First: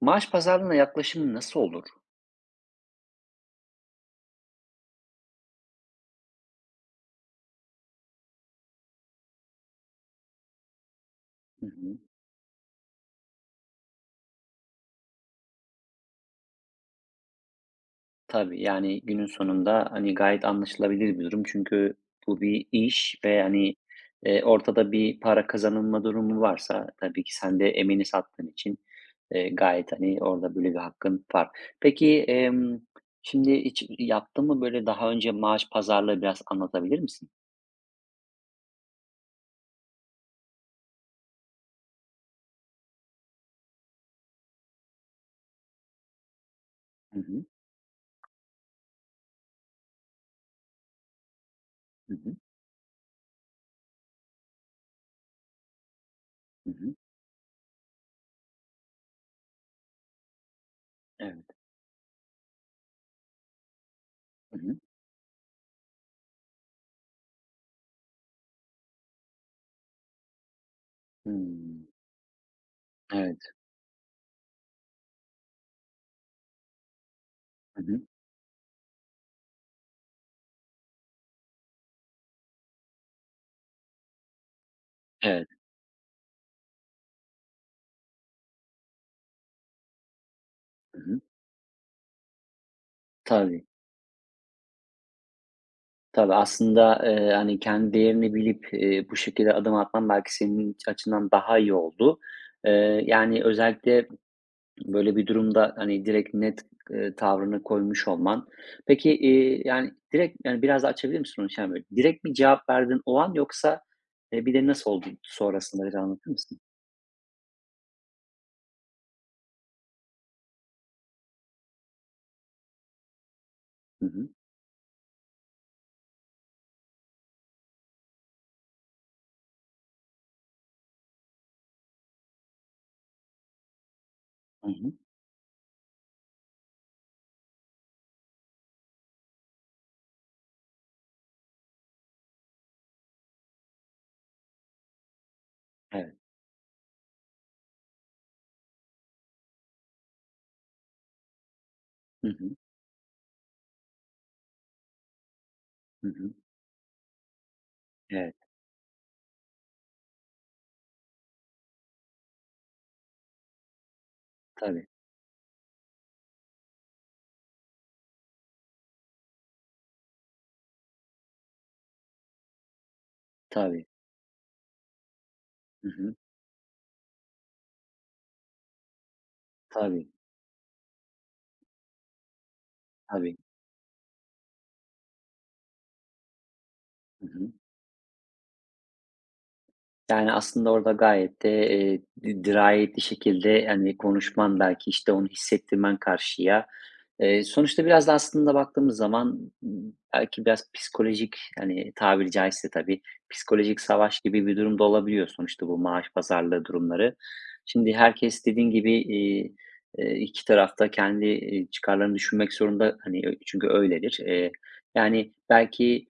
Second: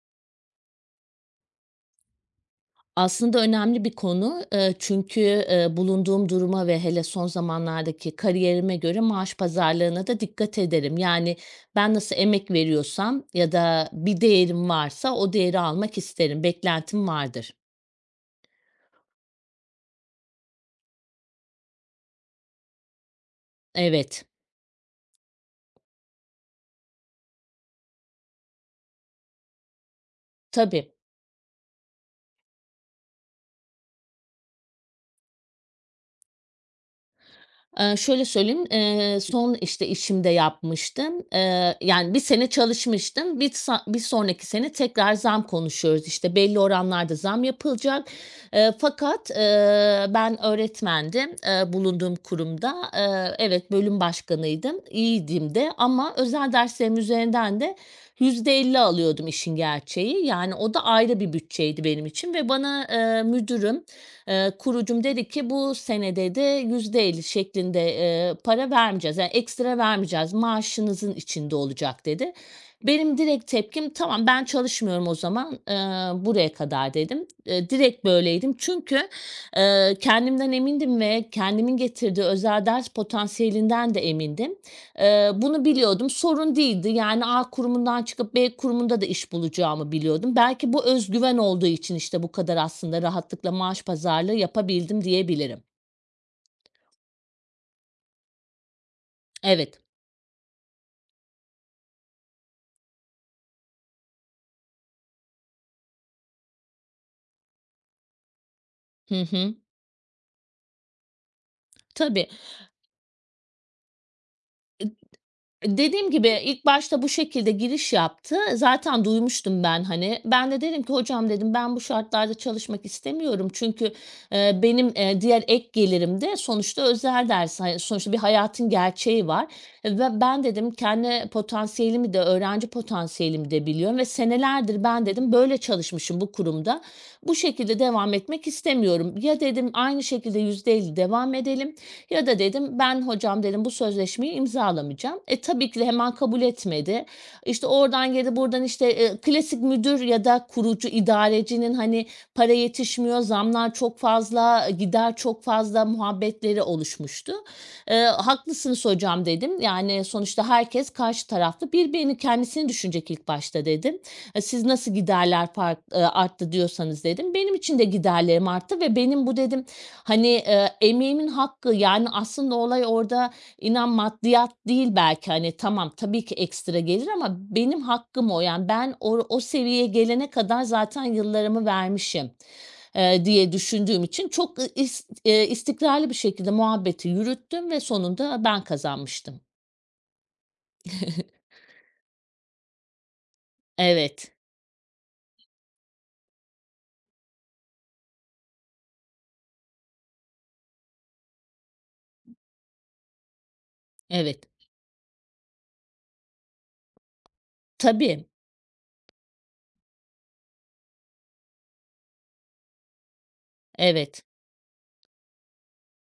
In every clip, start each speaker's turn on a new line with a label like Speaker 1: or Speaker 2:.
Speaker 1: Maaş pazarlığına yaklaşım nasıl olur?
Speaker 2: Aslında önemli bir konu, çünkü, bulunduğum duruma ve hele son zamanlardaki kariyerime göre maaş pazarlığına da dikkat ederim. Yani,
Speaker 1: Hı
Speaker 2: ben
Speaker 1: hı.
Speaker 2: nasıl emek veriyorsam ya da bir değerim varsa o değeri almak isterim. Beklentim vardır.
Speaker 1: Tabii, yani, günün sonunda, hani, gayet anlaşılabilir bir durum. Çünkü bu bir iş ve, hani,
Speaker 2: Evet,
Speaker 1: ortada bir para kazanılma durumu varsa tabii ki sen de emeğini sattığın için, gayet, hani, orada böyle bir
Speaker 2: tabii.
Speaker 1: hakkın var. Peki, şimdi hiç yaptın mı böyle daha önce maaş pazarlığı biraz anlatabilir misin?
Speaker 2: Şöyle söyleyeyim, son, işte, işimde yapmıştım. Yani bir sene çalışmıştım. Bir sonraki sene tekrar zam konuşuyoruz. İşte, belli oranlarda
Speaker 1: Hı
Speaker 2: zam
Speaker 1: hı.
Speaker 2: yapılacak. Fakat, ben öğretmendim,
Speaker 1: Hı
Speaker 2: bulunduğum
Speaker 1: hı.
Speaker 2: kurumda. Evet, bölüm başkanıydım, iyiydim de ama özel
Speaker 1: Hı hı.
Speaker 2: derslerim üzerinden de %50 alıyordum işin gerçeği. Yani o da ayrı bir
Speaker 1: Evet.
Speaker 2: bütçeydi benim için ve bana, müdürüm,
Speaker 1: Hı hı.
Speaker 2: kurucum dedi ki bu sene dedi %50 şeklinde, para vermeyeceğiz, yani ekstra vermeyeceğiz, maaşınızın içinde
Speaker 1: Hımm.
Speaker 2: olacak dedi. Benim
Speaker 1: Evet.
Speaker 2: direkt tepkim tamam ben çalışmıyorum o zaman, buraya kadar dedim.
Speaker 1: Hı hı.
Speaker 2: Direkt böyleydim çünkü, kendimden emindim ve kendimin getirdiği özel ders potansiyelinden de emindim.
Speaker 1: Evet.
Speaker 2: Bunu biliyordum. Sorun değildi. Yani A kurumundan çıkıp B kurumunda da iş bulacağımı biliyordum. Belki bu
Speaker 1: Hı
Speaker 2: öz
Speaker 1: hı.
Speaker 2: güven olduğu için işte bu kadar aslında rahatlıkla
Speaker 1: Tabii.
Speaker 2: maaş pazarlığı yapabildim diyebilirim.
Speaker 1: Tabii, aslında, hani, kendi değerini bilip, bu şekilde adım
Speaker 2: Evet.
Speaker 1: atman belki senin açından daha iyi oldu. Yani, özellikle böyle bir durumda, hani, direkt net, tavrını koymuş olman. Peki,
Speaker 2: Hı hı.
Speaker 1: yani, direkt, yani, biraz daha açabilir misin onu? Yani, böyle direkt
Speaker 2: Tabii.
Speaker 1: mi cevap verdin o an yoksa, bir de nasıl oldu sonrasında biraz
Speaker 2: Dediğim
Speaker 1: anlatır
Speaker 2: gibi
Speaker 1: mısın?
Speaker 2: ilk başta bu şekilde giriş yaptı. Zaten duymuştum ben, hani. Ben de dedim ki "Hocam" dedim, "Ben bu şartlarda çalışmak istemiyorum." Çünkü,
Speaker 1: Hı hı.
Speaker 2: benim, diğer ek gelirim de sonuçta özel ders. Hani, sonuçta bir hayatın gerçeği var. Ve ben dedim kendi potansiyelimi de öğrenci potansiyelimi de biliyorum ve
Speaker 1: Hı
Speaker 2: senelerdir
Speaker 1: hı.
Speaker 2: ben dedim böyle çalışmışım bu kurumda. Bu şekilde devam etmek istemiyorum. Ya dedim aynı şekilde %50 devam edelim ya da dedim, "Ben hocam" dedim, "bu sözleşmeyi imzalamayacağım." Tabii ki de hemen
Speaker 1: Evet.
Speaker 2: kabul etmedi. İşte oradan girdi, buradan işte, klasik müdür ya da kurucu, idarecinin, hani,
Speaker 1: Hı hı.
Speaker 2: para yetişmiyor, zamlar çok fazla, gider çok fazla
Speaker 1: Hı hı.
Speaker 2: muhabbetleri oluşmuştu.
Speaker 1: Evet.
Speaker 2: "Haklısınız hocam." dedim. Yani sonuçta herkes karşı taraflı, birbirini kendisini düşünecek ilk başta dedim. Ha, siz
Speaker 1: Tabii,
Speaker 2: nasıl giderler fark arttı diyorsanız dedim. Benim için de giderlerim arttı ve benim bu dedim, hani, emeğimin hakkı, yani, aslında olay orada
Speaker 1: tabii.
Speaker 2: inan maddiyat değil belki, hani,
Speaker 1: Hı
Speaker 2: tamam
Speaker 1: hı.
Speaker 2: tabii ki ekstra gelir ama benim hakkım o. Yani, ben o seviyeye
Speaker 1: Tabii,
Speaker 2: gelene kadar zaten yıllarımı vermişim,
Speaker 1: tabii.
Speaker 2: diye düşündüğüm için çok, is istikrarlı bir şekilde muhabbeti
Speaker 1: Hı hı.
Speaker 2: yürüttüm ve sonunda ben kazanmıştım.
Speaker 1: Yani, aslında orada gayet de, di dirayetli şekilde, hani,
Speaker 2: Evet,
Speaker 1: konuşman belki, işte, onu hissettirmen karşıya. Sonuçta biraz da aslında baktığımız zaman, belki biraz psikolojik, hani, tabiri caizse tabii, psikolojik savaş
Speaker 2: evet.
Speaker 1: gibi bir durumda da olabiliyor sonuçta bu maaş pazarlığı durumları. Şimdi
Speaker 2: Tabii,
Speaker 1: herkes dediğin gibi, 2 taraf kendi, çıkarlarını düşünmek zorunda, hani, çünkü öyledir.
Speaker 2: evet.
Speaker 1: Yani, belki,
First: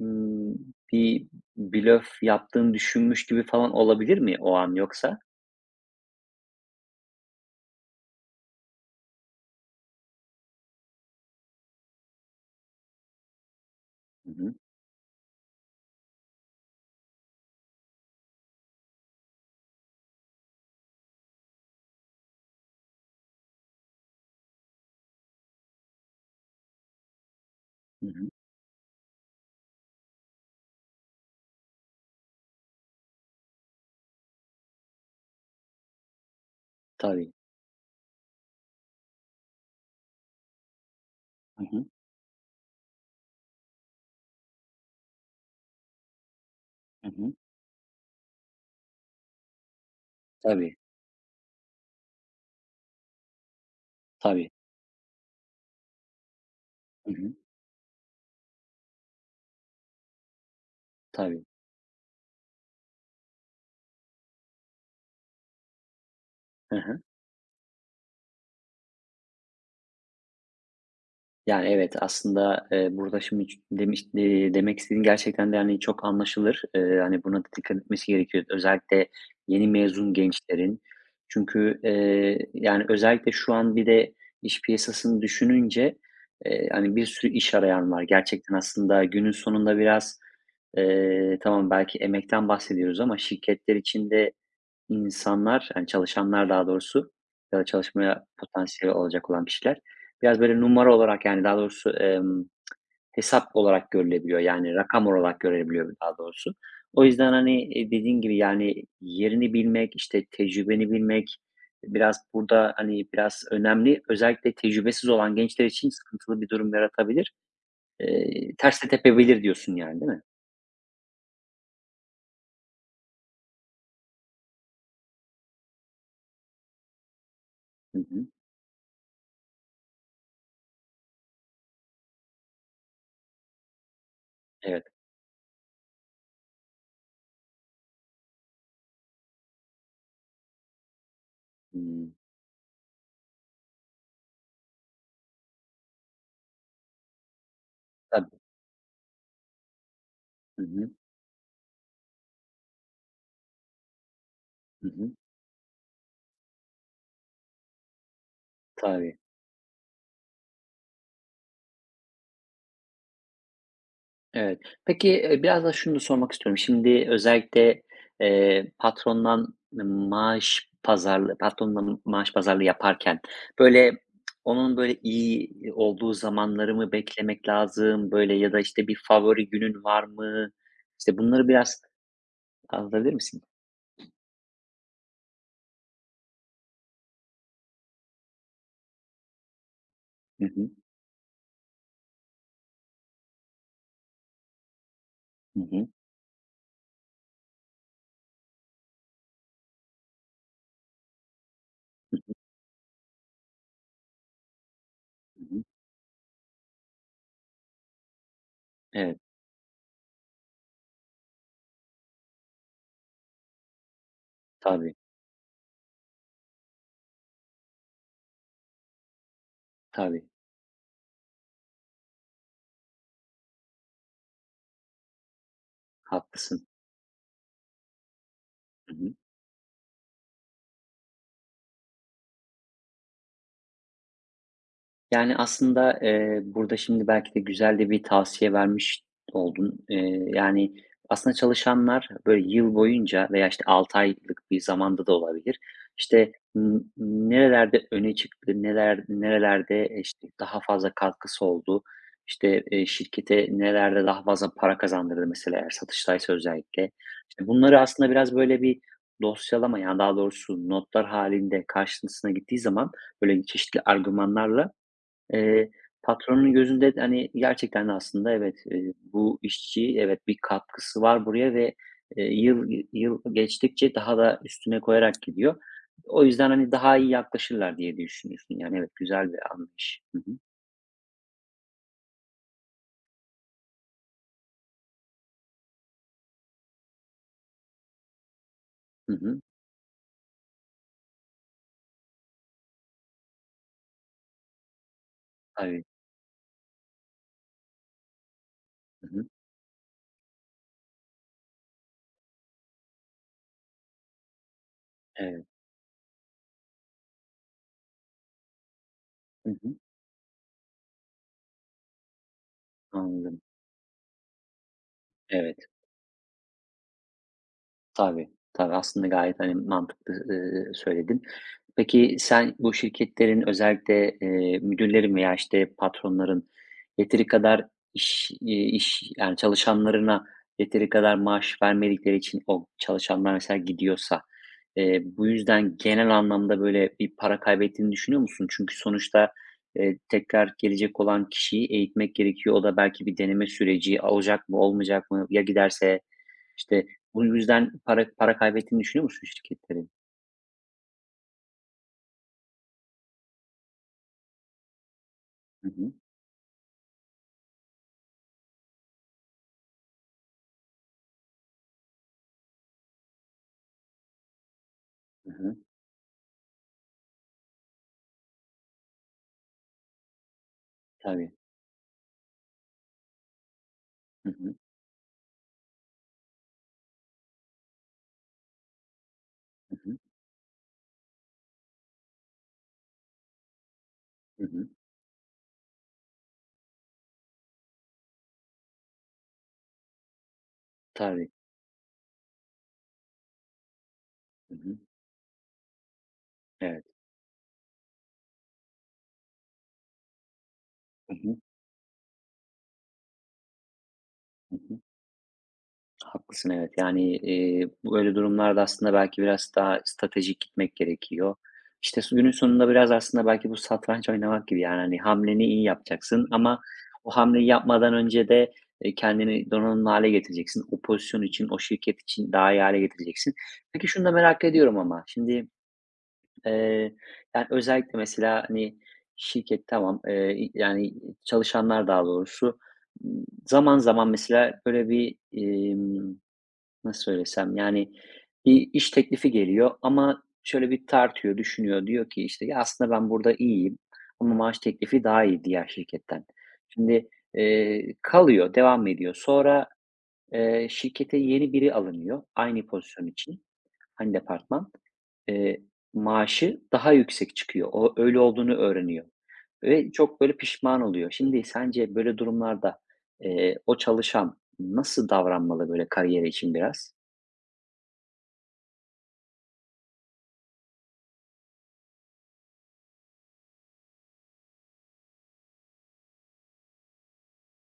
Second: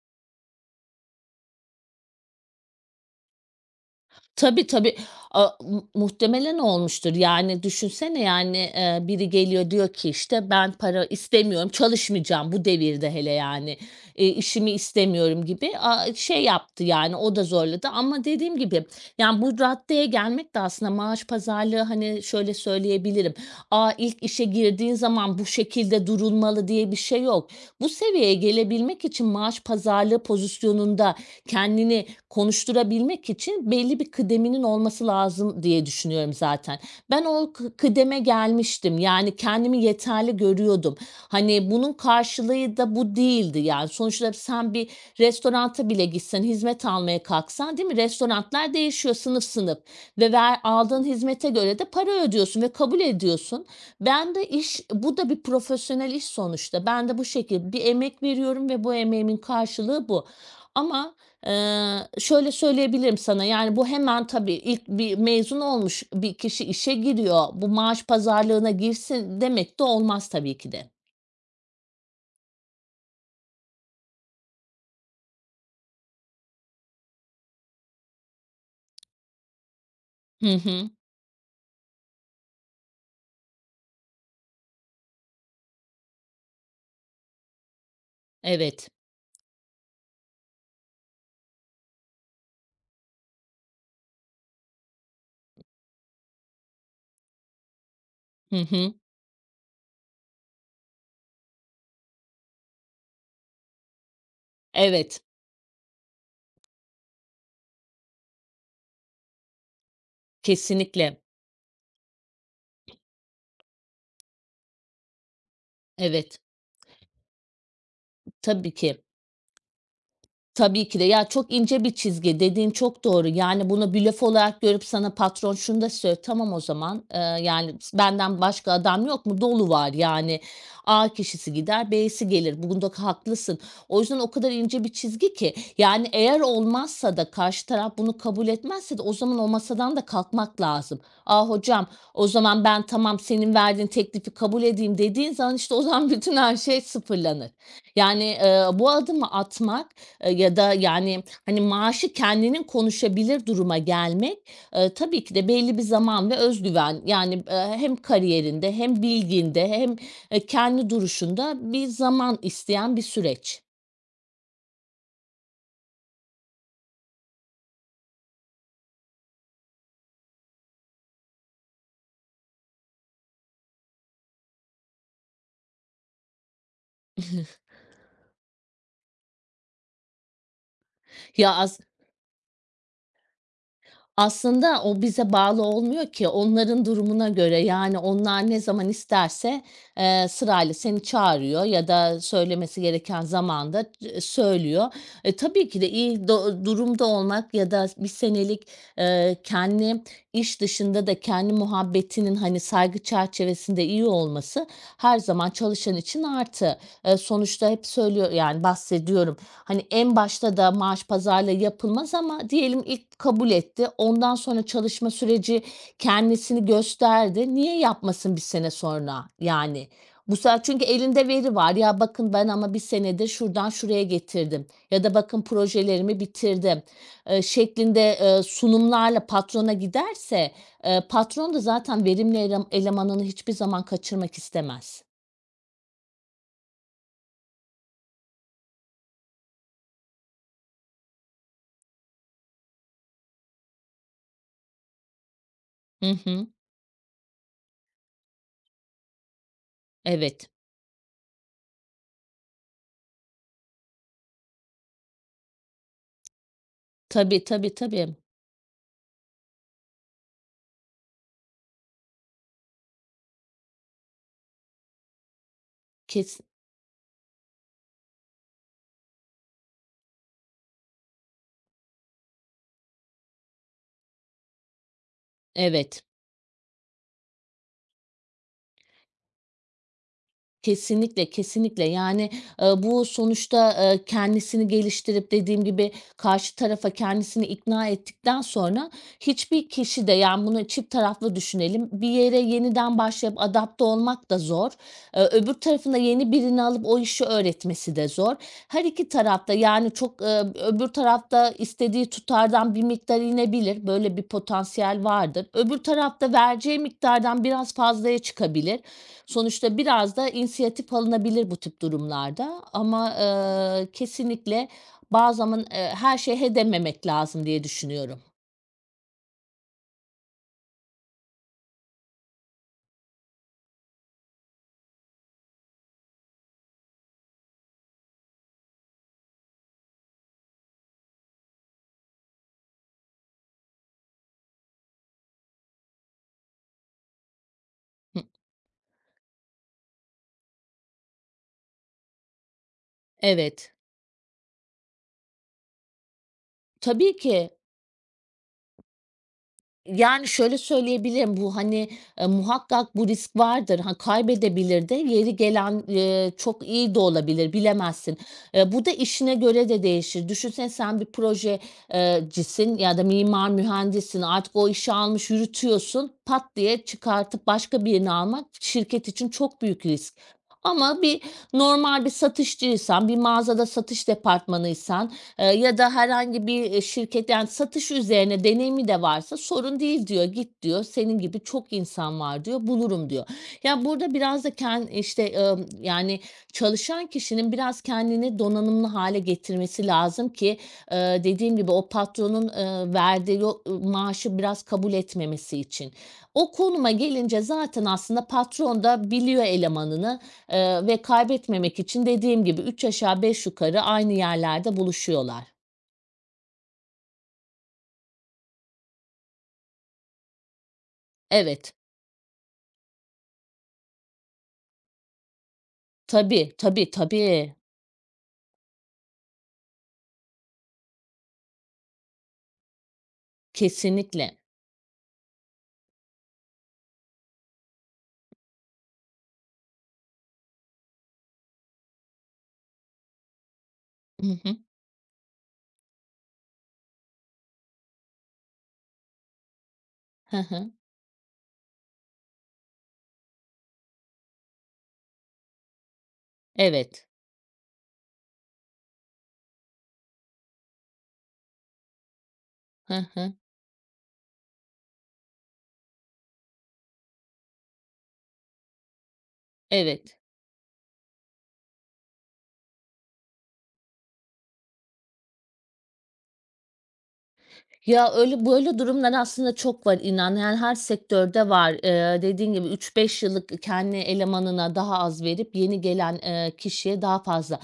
Speaker 1: ımm, bir Blöf yaptığını düşünmüş gibi falan olabilir mi o
Speaker 2: Tabii,
Speaker 1: an
Speaker 2: tabii.
Speaker 1: yoksa?
Speaker 2: A mu Muhtemelen olmuştur. Yani düşünsene, yani, biri geliyor diyor ki, işte, "Ben para istemiyorum, çalışmayacağım." bu devirde hele yani,
Speaker 1: Hı hı.
Speaker 2: "İşimi istemiyorum." gibi, şey yaptı yani, o da zorladı ama dediğim gibi, yani, bu raddeye gelmek de aslında maaş pazarlığı, hani, şöyle söyleyebilirim, "A, ilk işe girdiğin zaman bu şekilde durulmalı." diye bir şey yok. Bu
Speaker 1: Hı hı.
Speaker 2: seviyeye gelebilmek için maaş pazarlığı pozisyonunda kendini konuşturabilmek için belli bir kıdeminin olması lazım diye düşünüyorum zaten. Ben
Speaker 1: Tabii.
Speaker 2: o kıdeme gelmiştim. Yani kendimi yeterli görüyordum.
Speaker 1: Hı
Speaker 2: Hani
Speaker 1: hı.
Speaker 2: bunun karşılığı da bu değildi. Yani sonuçta sen bir restoranta bile gitsen, hizmet
Speaker 1: Hı
Speaker 2: almaya
Speaker 1: hı.
Speaker 2: kalksan, değil mi? Restoranlar değişiyor sınıf sınıf ve ver
Speaker 1: Tabii,
Speaker 2: aldığın hizmete göre de para ödüyorsun ve kabul ediyorsun. Ben de
Speaker 1: tabii.
Speaker 2: bu da bir profesyonel iş sonuçta. Ben
Speaker 1: Hı
Speaker 2: de bu
Speaker 1: hı.
Speaker 2: şekilde bir emek veriyorum ve bu emeğimin karşılığı bu. Ama,
Speaker 1: Tabii.
Speaker 2: Şöyle söyleyebilirim sana, yani, bu hemen tabii ilk bir mezun olmuş bir kişi işe giriyor, bu maaş pazarlığına girsin demek de olmaz tabii ki de.
Speaker 1: Yani, evet, aslında, burada şimdi demiş demek istediğin gerçekten de, hani, çok anlaşılır. Hani, buna da dikkat etmesi gerekiyor. Özellikle yeni mezun
Speaker 2: Hı
Speaker 1: gençlerin.
Speaker 2: hı.
Speaker 1: Çünkü, yani, özellikle şu an bir de iş piyasasını düşününce, hani, bir sürü iş arayan var. Gerçekten
Speaker 2: Evet.
Speaker 1: aslında günün sonunda biraz, tamam belki emekten bahsediyoruz ama şirketler içinde. İnsanlar, yani, çalışanlar daha doğrusu ya da çalışmaya
Speaker 2: Hı hı.
Speaker 1: potansiyeli olacak olan kişiler biraz, böyle, numara olarak, yani, daha doğrusu, hesap olarak görülebiliyor. Yani, rakam
Speaker 2: Evet.
Speaker 1: olarak görülebiliyor daha doğrusu. O yüzden, hani, dediğin gibi, yani, yerini bilmek, işte, tecrübeni
Speaker 2: Kesinlikle.
Speaker 1: bilmek biraz burada, hani, biraz önemli. Özellikle tecrübesiz olan gençler için
Speaker 2: Evet.
Speaker 1: sıkıntılı bir durum yaratabilir.
Speaker 2: Tabii
Speaker 1: Ters de
Speaker 2: ki.
Speaker 1: tepebilir diyorsun, yani, değil mi?
Speaker 2: Tabii ki de. Ya, çok ince bir çizgi, dediğin çok doğru. Yani, bunu blöf olarak görüp sana patron şunu da söylüyor, "Tamam o zaman, yani,
Speaker 1: Hı hı.
Speaker 2: benden başka adam yok mu? Dolu var." Yani, A kişisi gider, B'si gelir. Bunda haklısın. O yüzden o kadar
Speaker 1: Evet.
Speaker 2: ince bir çizgi ki, yani, eğer olmazsa da karşı taraf bunu kabul etmezse de o zaman o masadan da kalkmak lazım. "A, hocam,
Speaker 1: Hımm.
Speaker 2: o zaman ben tamam senin verdiğin teklifi kabul edeyim." dediğin zaman, işte, o zaman bütün her şey sıfırlanır. Yani,
Speaker 1: Tabii.
Speaker 2: bu adımı atmak, ya
Speaker 1: Hı
Speaker 2: da,
Speaker 1: hı.
Speaker 2: yani, hani, maaşı kendinin konuşabilir duruma gelmek,
Speaker 1: Hı hı.
Speaker 2: tabii ki de belli bir zaman ve özgüven yani, hem kariyerinde hem
Speaker 1: Tabii.
Speaker 2: bilginde hem, kendi duruşunda bir zaman isteyen bir süreç.
Speaker 1: Evet. Peki, biraz da şunu da sormak istiyorum. Şimdi özellikle, patrondan maaş pazarlığı patronla maaş pazarlığı yaparken, böyle, onun, böyle, iyi olduğu zamanları mı beklemek lazım, böyle, ya da, işte, bir favori günün var mı? İşte, bunları
Speaker 2: Ya,
Speaker 1: biraz anlatabilir misin?
Speaker 2: aslında o bize bağlı olmuyor ki onların durumuna göre, yani, onlar ne zaman isterse,
Speaker 1: Hı hı.
Speaker 2: sırayla seni çağırıyor ya da söylemesi gereken zamanda söylüyor.
Speaker 1: Hı
Speaker 2: Tabii ki de
Speaker 1: hı.
Speaker 2: iyi durumda olmak ya da bir senelik, kendi iş dışında da kendi muhabbetinin, hani, saygı çerçevesinde iyi olması her
Speaker 1: Hı
Speaker 2: zaman
Speaker 1: hı.
Speaker 2: çalışan için artı. Sonuçta hep söylüyor yani
Speaker 1: Evet.
Speaker 2: bahsediyorum. Hani en başta da maaş pazarlığı yapılmaz ama diyelim ilk kabul etti. Ondan sonra
Speaker 1: Tabii,
Speaker 2: çalışma süreci kendisini gösterdi. Niye yapmasın bir sene sonra yani?
Speaker 1: tabii.
Speaker 2: Bu sefer çünkü elinde veri var. Ya bakın ben ama bir senede şuradan şuraya getirdim ya da bakın projelerimi
Speaker 1: Haklısın.
Speaker 2: bitirdim, şeklinde,
Speaker 1: Hı hı.
Speaker 2: sunumlarla patrona giderse, patron da zaten verimli elemanını hiçbir zaman kaçırmak istemez.
Speaker 1: Yani, aslında, burada şimdi belki de güzel de bir tavsiye vermiş oldun. Yani, aslında çalışanlar, böyle, yıl boyunca veya, işte, 6 aylık bir zamanda da olabilir,
Speaker 2: Hı
Speaker 1: İşte
Speaker 2: hı.
Speaker 1: nerelerde öne çıktı, neler nerelerde, işte,
Speaker 2: Evet.
Speaker 1: daha fazla katkısı oldu, işte, şirkete nelerde daha fazla para kazandırdı mesela eğer satıştaysa özellikle.
Speaker 2: Tabii,
Speaker 1: İşte,
Speaker 2: tabii,
Speaker 1: bunları aslında
Speaker 2: tabii.
Speaker 1: biraz, böyle, bir dosyalama, yani, daha doğrusu notlar halinde karşısına gittiği zaman, böyle, çeşitli argümanlarla Eee,
Speaker 2: Kes
Speaker 1: patronun gözünde de, hani, gerçekten de aslında evet, bu işçi evet bir katkısı var buraya ve, yıl yıl geçtikçe daha da üstüne koyarak gidiyor.
Speaker 2: Evet.
Speaker 1: O yüzden, hani, daha iyi yaklaşırlar diye düşünüyorsun. Yani evet, güzel bir anlayış. Hı hı.
Speaker 2: Kesinlikle, kesinlikle. Yani, bu sonuçta, kendisini geliştirip dediğim gibi karşı tarafa kendisini ikna ettikten sonra
Speaker 1: Hı hı.
Speaker 2: hiçbir kişi de, yani, bunu çift taraflı düşünelim, bir yere yeniden başlayıp adapte olmak da zor. Öbür
Speaker 1: Tabii.
Speaker 2: tarafına yeni birini alıp o işi öğretmesi de zor. Her
Speaker 1: Hı
Speaker 2: iki
Speaker 1: hı.
Speaker 2: tarafta yani, çok, öbür tarafta istediği tutardan bir miktar inebilir. Böyle bir potansiyel vardır.
Speaker 1: Evet.
Speaker 2: Öbür tarafta vereceği miktardan biraz fazlaya çıkabilir.
Speaker 1: Hı hı.
Speaker 2: Sonuçta biraz da inisiyatif alınabilir bu tip durumlarda ama,
Speaker 1: Anladım.
Speaker 2: kesinlikle bazı zaman,
Speaker 1: Evet.
Speaker 2: her şeye lazım diye düşünüyorum.
Speaker 1: Tabii, tabii. Aslında gayet, hani, mantıklı, söyledin. Peki, sen bu şirketlerin özellikle, müdürlerin veya, işte, patronların yeteri kadar iş, yani, çalışanlarına yeteri kadar maaş vermedikleri için o çalışanlar mesela gidiyorsa, bu yüzden genel anlamda, böyle, bir para kaybettiğini
Speaker 2: Hı.
Speaker 1: düşünüyor musun? Çünkü sonuçta, tekrar gelecek olan kişiyi eğitmek gerekiyor. O da belki bir deneme
Speaker 2: Evet.
Speaker 1: süreci olacak mı, olmayacak mı? Ya giderse? İşte,
Speaker 2: Tabii
Speaker 1: bu
Speaker 2: ki.
Speaker 1: yüzden para kaybettiğini düşünüyor musun şirketlerin?
Speaker 2: Yani, şöyle söyleyebilirim, bu, hani, muhakkak bu risk vardır. Ha, kaybedebilir de, yeri
Speaker 1: Hı
Speaker 2: gelen,
Speaker 1: hı.
Speaker 2: çok iyi de olabilir, bilemezsin. Bu da işine göre de değişir. Düşünsene sen bir projecisin ya da mimar, mühendissin. Artık o işi almış
Speaker 1: Hı hı.
Speaker 2: yürütüyorsun. Pat diye çıkartıp başka birini almak şirket için çok büyük risk. Ama
Speaker 1: Tabii.
Speaker 2: normal bir satışçıysan, bir mağazada satış
Speaker 1: Hı hı.
Speaker 2: departmanıysan, ya da herhangi bir, şirket, yani, satış üzerine deneyimi de varsa
Speaker 1: Hı
Speaker 2: sorun
Speaker 1: hı.
Speaker 2: değil diyor, git diyor, senin gibi çok insan var diyor, bulurum diyor. Ya, burada biraz
Speaker 1: Hı
Speaker 2: da
Speaker 1: hı.
Speaker 2: işte, yani, çalışan kişinin biraz kendini donanımlı hale getirmesi lazım ki,
Speaker 1: Tabii.
Speaker 2: dediğim gibi o patronun, verdiği o maaşı
Speaker 1: Hı
Speaker 2: biraz
Speaker 1: hı.
Speaker 2: kabul etmemesi için. O
Speaker 1: Evet.
Speaker 2: konuma gelince zaten aslında patron da biliyor elemanını, ve
Speaker 1: Hı hı.
Speaker 2: kaybetmemek için dediğim gibi 3 aşağı 5 yukarı aynı
Speaker 1: Hı
Speaker 2: yerlerde
Speaker 1: hı.
Speaker 2: buluşuyorlar.
Speaker 1: Haklısın, evet. Yani, böyle durumlarda aslında belki biraz daha stratejik gitmek gerekiyor.
Speaker 2: Evet.
Speaker 1: İşte, günün sonunda biraz aslında belki bu satranç oynamak gibi, yani, hani, hamleni iyi yapacaksın
Speaker 2: Tabii,
Speaker 1: ama
Speaker 2: tabii,
Speaker 1: o hamleyi
Speaker 2: tabii.
Speaker 1: yapmadan önce de, kendini donanımlı hâle getireceksin. O pozisyon için, o şirket için daha iyi hale getireceksin. Peki şunu da
Speaker 2: Kesinlikle.
Speaker 1: merak ediyorum ama şimdi Eee, yani, özellikle mesela, hani, şirket tamam, yani, çalışanlar daha doğrusu, zaman zaman
Speaker 2: Hı hı.
Speaker 1: mesela böyle bir, nasıl söylesem, yani, bir iş teklifi geliyor ama
Speaker 2: Hı
Speaker 1: şöyle
Speaker 2: hı.
Speaker 1: bir tartıyor, düşünüyor. Diyor ki, işte, "Ya, aslında ben burada iyiyim ama maaş teklifi daha iyi diğer şirketten."
Speaker 2: Evet.
Speaker 1: Şimdi, kalıyor, devam ediyor. Sonra, şirkete yeni biri alınıyor aynı
Speaker 2: Hı
Speaker 1: pozisyon
Speaker 2: hı.
Speaker 1: için, aynı departman. Eee, maaşı daha yüksek çıkıyor. O öyle olduğunu öğreniyor ve
Speaker 2: Evet.
Speaker 1: çok böyle pişman oluyor. Şimdi sence böyle durumlarda, o çalışan nasıl davranmalı böyle kariyeri için biraz?
Speaker 2: Ya, öyle böyle durumlar aslında çok var inan. Yani her sektörde var. Dediğin gibi üç beş yıllık kendi elemanına daha az verip yeni gelen, kişiye daha fazla.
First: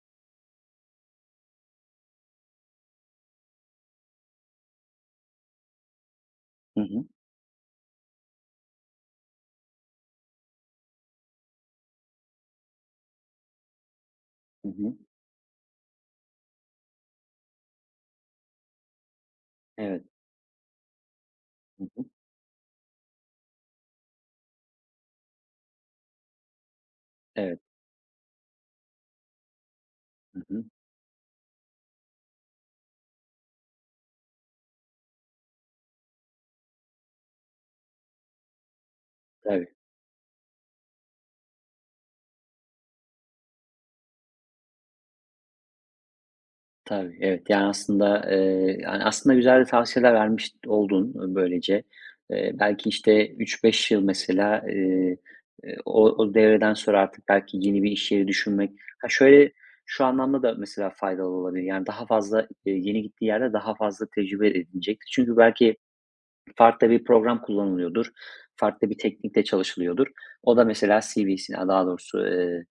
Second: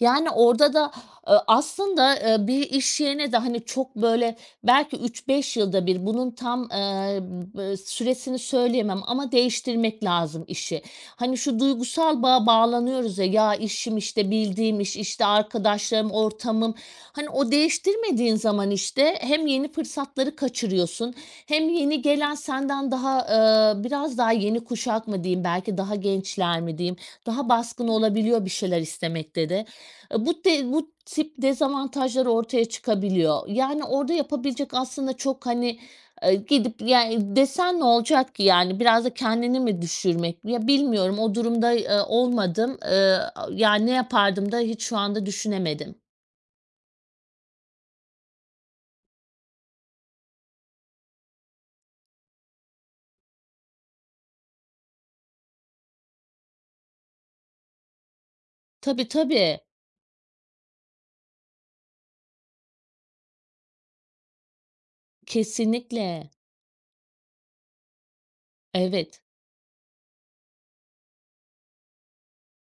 Speaker 2: Yani orada da, aslında, bir iş yerine de hani çok böyle belki üç beş yılda bir bunun tam,
Speaker 1: Hı hı.
Speaker 2: süresini söyleyemem ama değiştirmek lazım işi. Hani şu duygusal bağa bağlanıyoruz ya, ya işim, işte
Speaker 1: Hı
Speaker 2: bildiğim iş,
Speaker 1: hı.
Speaker 2: işte arkadaşlarım, ortamım. Hani o değiştirmediğin zaman işte hem yeni
Speaker 1: Evet.
Speaker 2: fırsatları kaçırıyorsun hem
Speaker 1: Hı
Speaker 2: yeni
Speaker 1: hı.
Speaker 2: gelen senden daha, biraz daha yeni kuşak mı diyeyim, belki daha gençler mi diyeyim, daha
Speaker 1: Evet.
Speaker 2: baskın olabiliyor bir şeyler istemekte de.
Speaker 1: Hı hı.
Speaker 2: Bu tip dezavantajlar ortaya çıkabiliyor. Yani, orada yapabilecek aslında çok, hani, gidip, yani, desen ne olacak ki, yani, biraz da kendini
Speaker 1: Tabii.
Speaker 2: mi düşürmek? Ya, bilmiyorum, o durumda, olmadım. Yani, ne yapardım da hiç şu anda düşünemedim.
Speaker 1: Tabii, evet. Yani, aslında, aslında güzel tavsiyeler vermiş oldun, böylece. Belki, işte, üç beş yıl mesela, o devreden sonra artık belki yeni bir iş yeri düşünmek
Speaker 2: Tabii,
Speaker 1: Ha, şöyle,
Speaker 2: tabii.
Speaker 1: şu anlamda da mesela faydalı olabilir. Yani, daha fazla, yeni gittiği yerde daha fazla tecrübe edinecektir. Çünkü belki
Speaker 2: Kesinlikle.
Speaker 1: Farklı bir program kullanılıyordur, farklı bir
Speaker 2: Evet.
Speaker 1: teknikte çalışılıyordur. O da mesela CV'sine daha doğrusu,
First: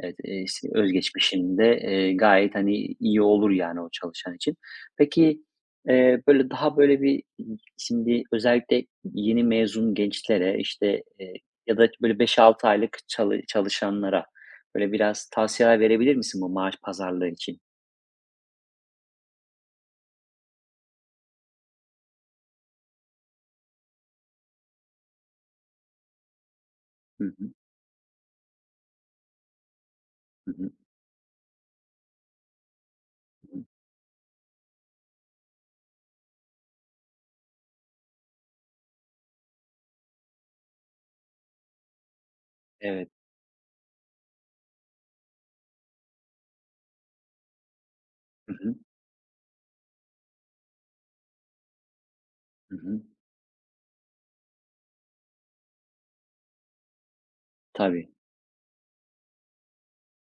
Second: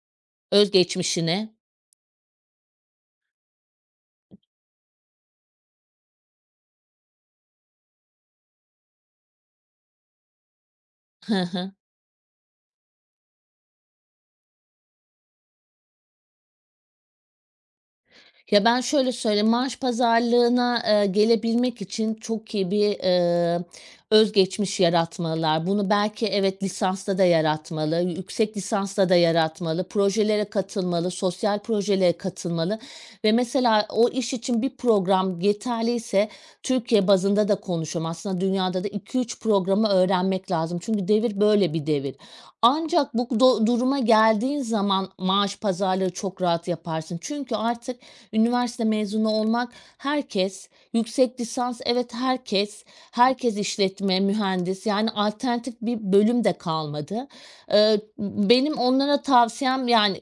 Speaker 1: evet, s
Speaker 2: Öz
Speaker 1: öz
Speaker 2: geçmişine.
Speaker 1: geçmişinde, gayet, hani, iyi olur yani o çalışan için. Peki, böyle, daha böyle bir şimdi özellikle yeni mezun gençlere, işte, ya da böyle beş altı aylık çalışanlara, böyle, biraz tavsiyeler verebilir misin bu maaş pazarlığı için?
Speaker 2: Ya, ben şöyle söyleyeyim, maaş pazarlığına, gelebilmek için çok iyi bir, özgeçmiş yaratmalılar. Bunu belki evet, lisansta da
Speaker 1: Hı hı.
Speaker 2: yaratmalı, yüksek lisansta da yaratmalı, projelere
Speaker 1: Hı hı.
Speaker 2: katılmalı, sosyal projelere katılmalı ve
Speaker 1: Hı hı.
Speaker 2: mesela o iş için bir program yeterliyse Türkiye bazında da konuşuyorum, aslında dünyada da iki üç programı öğrenmek lazım. Çünkü devir böyle bir devir.
Speaker 1: Evet.
Speaker 2: Ancak bu duruma geldiğin zaman maaş pazarlığı çok rahat yaparsın. Çünkü artık
Speaker 1: Hı hı.
Speaker 2: üniversite mezunu olmak herkes, yüksek lisans evet
Speaker 1: Hı
Speaker 2: herkes,
Speaker 1: hı.
Speaker 2: herkes işletme, mühendis yani alternatif bir bölüm de kalmadı.
Speaker 1: Tabii.
Speaker 2: Benim onlara tavsiyem yani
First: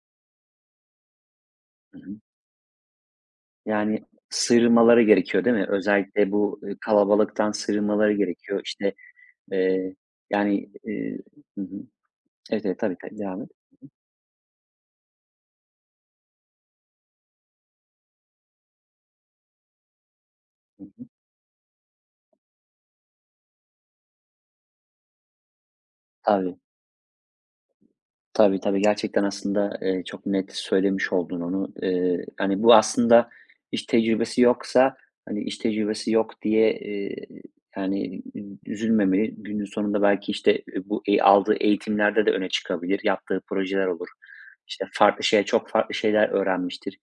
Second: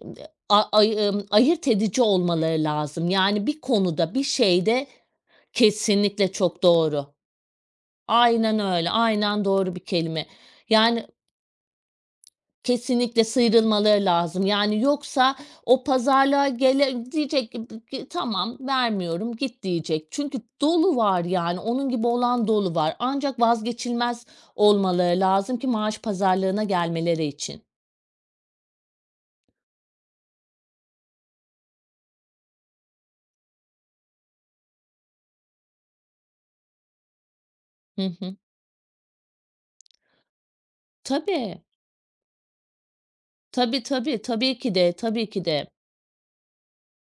Speaker 2: a ay ayırt
Speaker 1: Hı
Speaker 2: edici
Speaker 1: hı.
Speaker 2: olmaları lazım. Yani bir
Speaker 1: Yani,
Speaker 2: konuda, bir şeyde
Speaker 1: sıyrılmaları gerekiyor, değil mi?
Speaker 2: kesinlikle
Speaker 1: Özellikle bu,
Speaker 2: çok doğru.
Speaker 1: kalabalıktan sıyrılmaları
Speaker 2: Aynen
Speaker 1: gerekiyor.
Speaker 2: öyle,
Speaker 1: İşte,
Speaker 2: aynen doğru bir
Speaker 1: eee,
Speaker 2: kelime.
Speaker 1: yani,
Speaker 2: Yani
Speaker 1: eee Hı hı. Evet, evet, tabii, tabii,
Speaker 2: kesinlikle
Speaker 1: devam et.
Speaker 2: sıyrılmaları lazım. Yani yoksa o pazarlığa diyecek ki "Tamam, vermiyorum, git." diyecek. Çünkü
Speaker 1: Hı
Speaker 2: dolu
Speaker 1: hı.
Speaker 2: var yani, onun gibi olan dolu var. Ancak vazgeçilmez olmaları lazım ki maaş
Speaker 1: Tabii.
Speaker 2: pazarlığına gelmeleri için.
Speaker 1: Tabii, tabii. Gerçekten aslında, çok net söylemiş oldun onu. Hani, bu aslında iş tecrübesi yoksa, hani, iş tecrübesi yok diye,
Speaker 2: Hı
Speaker 1: yani,
Speaker 2: hı.
Speaker 1: üzülmemeli. Günün sonunda belki, işte, bu aldığı
Speaker 2: Tabii,
Speaker 1: eğitimlerde de öne çıkabilir. Yaptığı
Speaker 2: tabii,
Speaker 1: projeler olur.
Speaker 2: tabii, tabii ki
Speaker 1: İşte,
Speaker 2: de,
Speaker 1: farklı
Speaker 2: tabii ki
Speaker 1: şeye
Speaker 2: de.
Speaker 1: çok farklı şeyler öğrenmiştir.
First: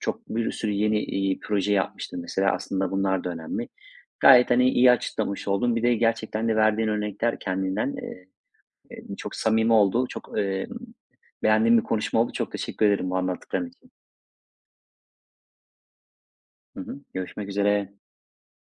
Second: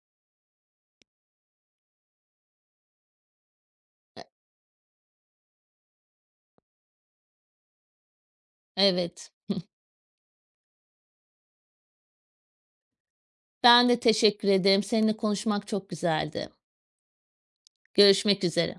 Speaker 1: Çok bir sürü yeni, proje yapmıştır mesela. Aslında bunlar da önemli. Gayet, hani, iyi açıklamış oldun. Bir de gerçekten de verdiğin örnekler kendinden,
Speaker 2: Evet.
Speaker 1: çok samimi oldu. Çok, beğendiğim bir konuşma oldu. Çok teşekkür ederim bu anlattıkların
Speaker 2: Ben
Speaker 1: için.
Speaker 2: de teşekkür ederim. Seninle konuşmak çok güzeldi.
Speaker 1: Hı hı. Görüşmek üzere.
Speaker 2: Görüşmek üzere.